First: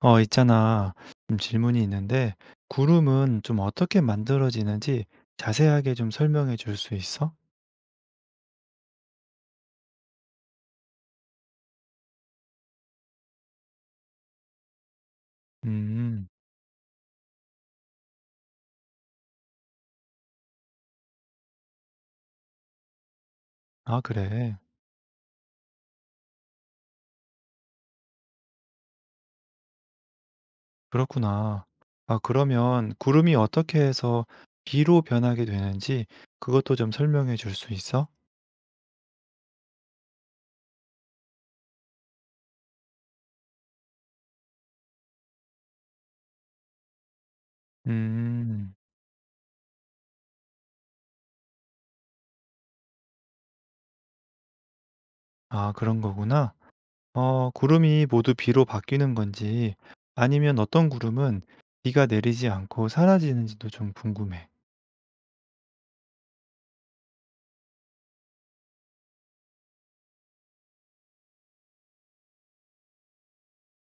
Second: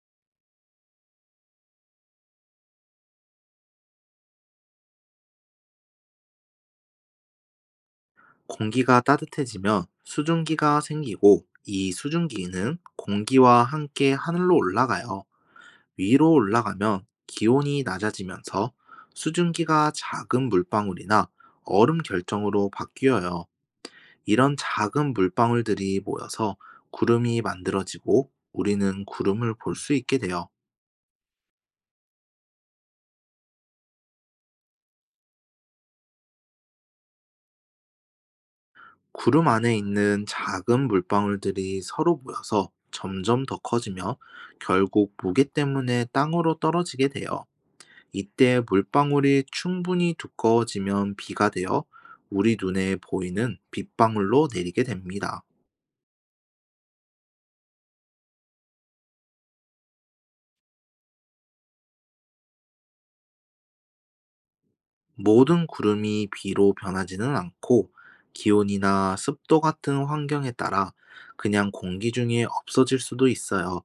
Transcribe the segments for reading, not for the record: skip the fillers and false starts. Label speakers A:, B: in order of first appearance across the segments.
A: 있잖아. 좀 질문이 있는데, 구름은 좀 어떻게 만들어지는지 자세하게 좀 설명해 줄 수 있어?
B: 공기가 따뜻해지면 수증기가 생기고 이 수증기는 공기와 함께 하늘로 올라가요.
A: 음,
B: 위로 올라가면 기온이 낮아지면서 수증기가 작은 물방울이나 얼음 결정으로 바뀌어요.
A: 아,
B: 이런
A: 그래.
B: 작은 물방울들이 모여서 구름이 만들어지고 우리는 구름을 볼 수 있게 돼요.
A: 그렇구나. 아, 그러면 구름이 어떻게 해서 비로 변하게 되는지 그것도 좀 설명해 줄 수 있어?
B: 구름 안에 있는 작은 물방울들이 서로 모여서 점점 더 커지며 결국 무게 때문에 땅으로 떨어지게 돼요. 이때
A: 음,
B: 물방울이 충분히 두꺼워지면 비가 되어 우리 눈에 보이는 빗방울로 내리게 됩니다.
A: 아, 그런 거구나. 어, 구름이 모두 비로 바뀌는 건지 아니면 어떤 구름은 비가 내리지 않고 사라지는지도 좀 궁금해.
B: 모든 구름이 비로 변하지는 않고 기온이나 습도 같은 환경에 따라 그냥 공기 중에 없어질 수도 있어요.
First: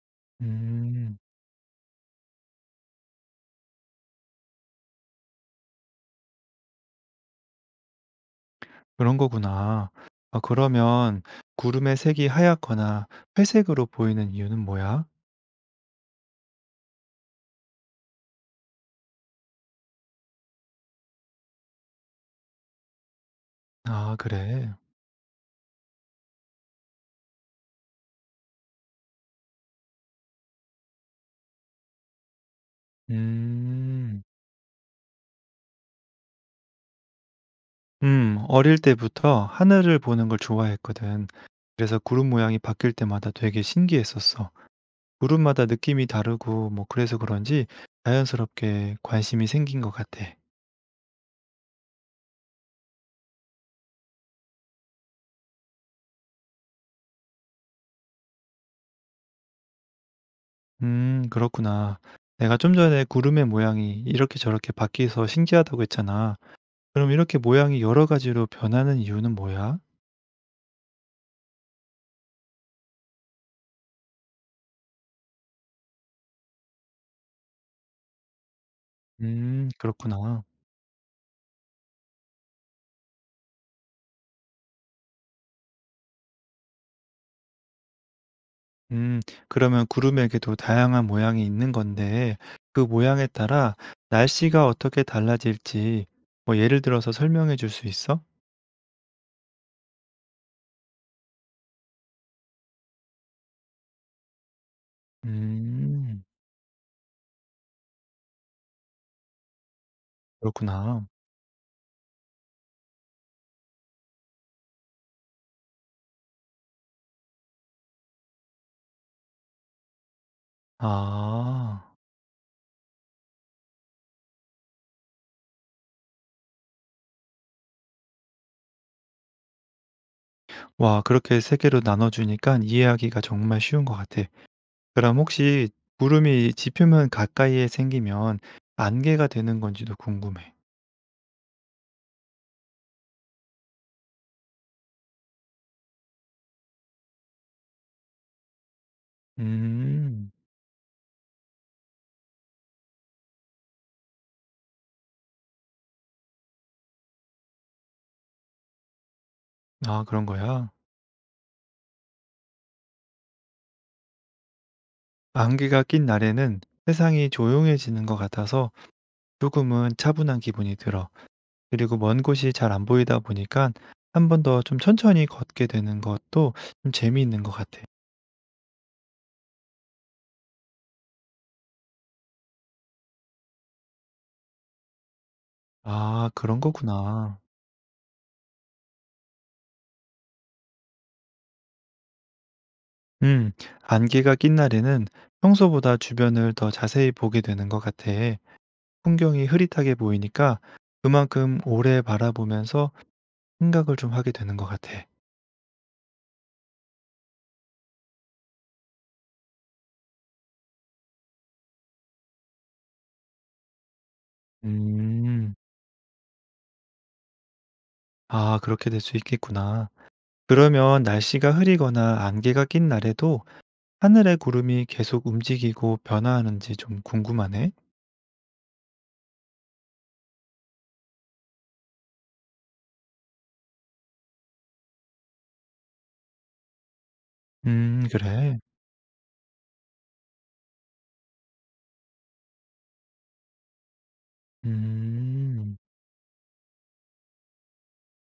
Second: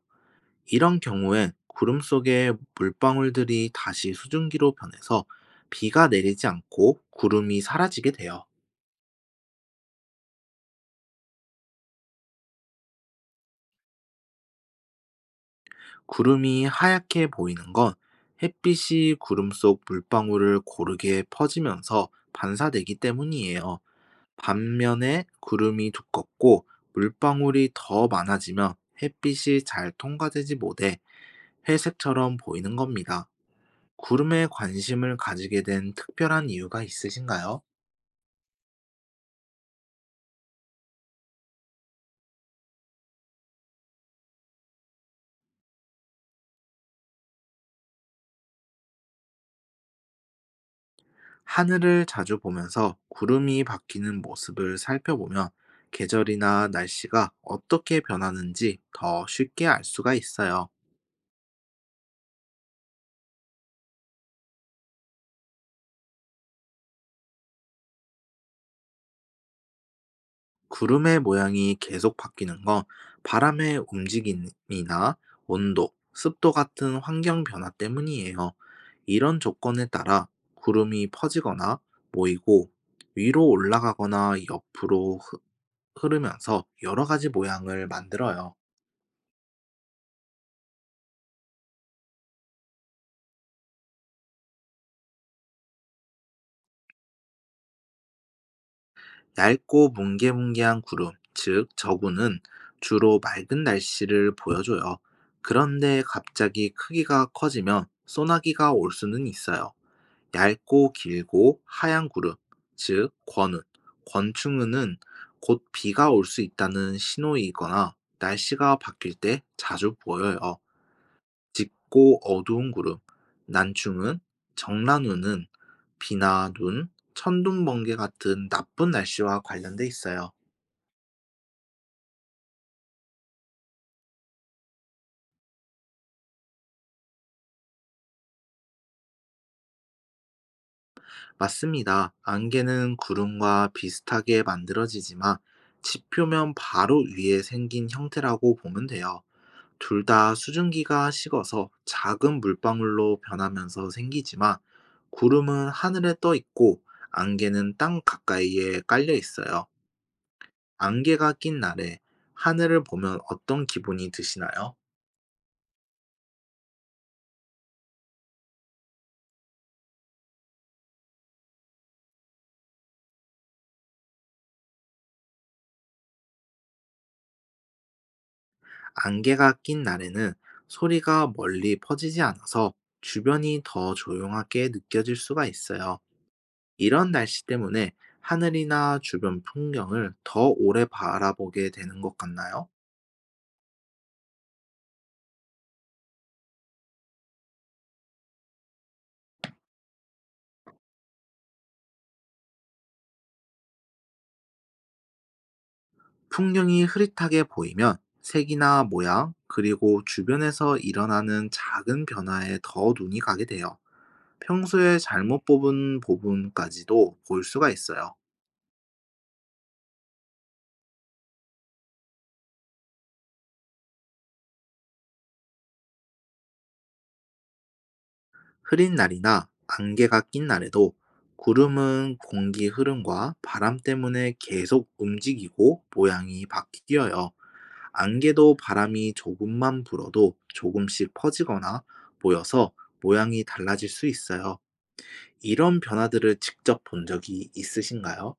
B: 이런
A: 음.
B: 경우엔 구름 속의 물방울들이 다시 수증기로 변해서 비가 내리지 않고 구름이 사라지게 돼요.
A: 그런 거구나. 아 그러면 구름의 색이 하얗거나 회색으로 보이는 이유는 뭐야?
B: 구름이 하얗게 보이는 건 햇빛이 구름 속 물방울을 고르게 퍼지면서 반사되기 때문이에요.
A: 아 그래.
B: 반면에 구름이 두껍고 물방울이 더 많아지면 햇빛이 잘 통과되지 못해 회색처럼 보이는 겁니다.
A: 음.
B: 구름에 관심을 가지게 된 특별한 이유가 있으신가요?
A: 어릴 때부터 하늘을 보는 걸 좋아했거든. 그래서 구름 모양이 바뀔 때마다 되게 신기했었어. 구름마다 느낌이 다르고 뭐 그래서 그런지 자연스럽게 관심이 생긴 것 같아.
B: 하늘을 자주 보면서 구름이 바뀌는 모습을 살펴보면 계절이나 날씨가 어떻게 변하는지 더 쉽게 알 수가 있어요.
A: 그렇구나. 내가 좀 전에 구름의 모양이 이렇게 저렇게 바뀌어서 신기하다고 했잖아. 그럼 이렇게 모양이 여러 가지로 변하는 이유는 뭐야?
B: 구름의 모양이 계속 바뀌는 건 바람의 움직임이나 온도, 습도 같은 환경 변화 때문이에요. 이런 조건에 따라
A: 그렇구나.
B: 구름이 퍼지거나 모이고 위로 올라가거나 흐르면서 여러 가지 모양을 만들어요.
A: 음 그러면 구름에게도 다양한 모양이 있는 건데 그 모양에 따라 날씨가 어떻게 달라질지 뭐 예를 들어서 설명해 줄 수 있어?
B: 얇고 뭉게뭉게한 구름, 즉 저구는 주로 맑은 날씨를 보여줘요. 그런데
A: 음
B: 갑자기 크기가 커지면 소나기가 올 수는 있어요. 얇고
A: 그렇구나.
B: 길고 하얀 구름, 즉 권운, 권충은 곧 비가 올 수 있다는 신호이거나 날씨가 바뀔 때 자주 보여요.
A: 아.
B: 짙고 어두운 구름, 난충은, 정란우는 비나 눈, 천둥, 번개 같은 나쁜 날씨와 관련돼 있어요.
A: 와 그렇게 세 개로 나눠 주니까 이해하기가 정말 쉬운 것 같아. 그럼 혹시 구름이 지표면 가까이에 생기면 안개가 되는 건지도 궁금해.
B: 맞습니다. 안개는 구름과 비슷하게 만들어지지만 지표면 바로 위에 생긴 형태라고 보면 돼요. 둘
A: 음.
B: 다 수증기가 식어서 작은 물방울로 변하면서 생기지만 구름은 하늘에 떠 있고 안개는 땅 가까이에 깔려 있어요.
A: 아 그런 거야?
B: 안개가 낀 날에 하늘을 보면 어떤 기분이 드시나요?
A: 안개가 낀 날에는 세상이 조용해지는 것 같아서 조금은 차분한 기분이 들어. 그리고 먼 곳이 잘 안 보이다 보니까 한 번 더 좀 천천히 걷게 되는 것도 좀 재미있는 것 같아.
B: 안개가 낀 날에는 소리가 멀리 퍼지지 않아서 주변이 더 조용하게 느껴질 수가 있어요.
A: 아 그런
B: 이런
A: 거구나.
B: 날씨 때문에 하늘이나 주변 풍경을 더 오래 바라보게 되는 것 같나요?
A: 음. 안개가 낀 날에는 평소보다 주변을 더 자세히 보게 되는 것 같아. 풍경이 흐릿하게 보이니까 그만큼 오래 바라보면서 생각을 좀 하게 되는 것 같아.
B: 풍경이 흐릿하게 보이면 색이나 모양, 그리고 주변에서 일어나는 작은 변화에 더 눈이 가게 돼요. 평소에 잘못
A: 음.
B: 뽑은 부분까지도 볼 수가 있어요.
A: 아 그렇게 될 수 있겠구나. 그러면 날씨가 흐리거나 안개가 낀 날에도 하늘의 구름이 계속 움직이고 변화하는지 좀 궁금하네.
B: 흐린 날이나 안개가 낀 날에도 구름은 공기 흐름과 바람 때문에 계속 움직이고 모양이 바뀌어요. 안개도
A: 그래.
B: 바람이 조금만 불어도 조금씩 퍼지거나 모여서 모양이 달라질 수 있어요.
A: 음.
B: 이런 변화들을 직접 본 적이 있으신가요?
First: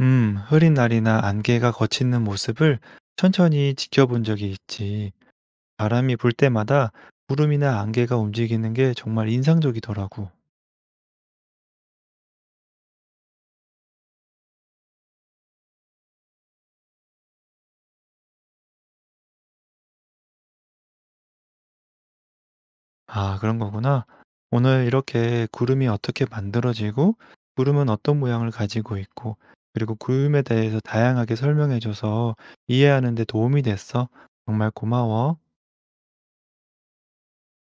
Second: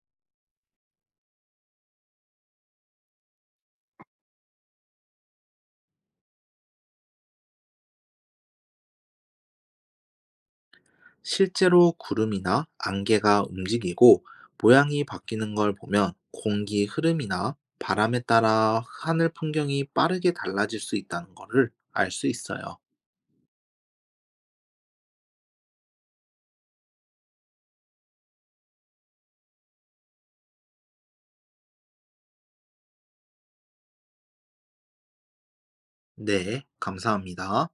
A: 흐린 날이나 안개가 걷히는 모습을 천천히 지켜본 적이 있지. 바람이 불 때마다 구름이나 안개가 움직이는 게 정말 인상적이더라고.
B: 실제로 구름이나 안개가 움직이고 모양이 바뀌는 걸 보면 공기 흐름이나 바람에 따라 하늘 풍경이 빠르게 달라질 수 있다는 것을 알 수 있어요.
A: 아, 그런 거구나. 오늘 이렇게 구름이 어떻게 만들어지고, 구름은 어떤 모양을 가지고 있고, 그리고 구름에 대해서 다양하게 설명해줘서 이해하는 데 도움이 됐어. 정말 고마워.
B: 네, 감사합니다.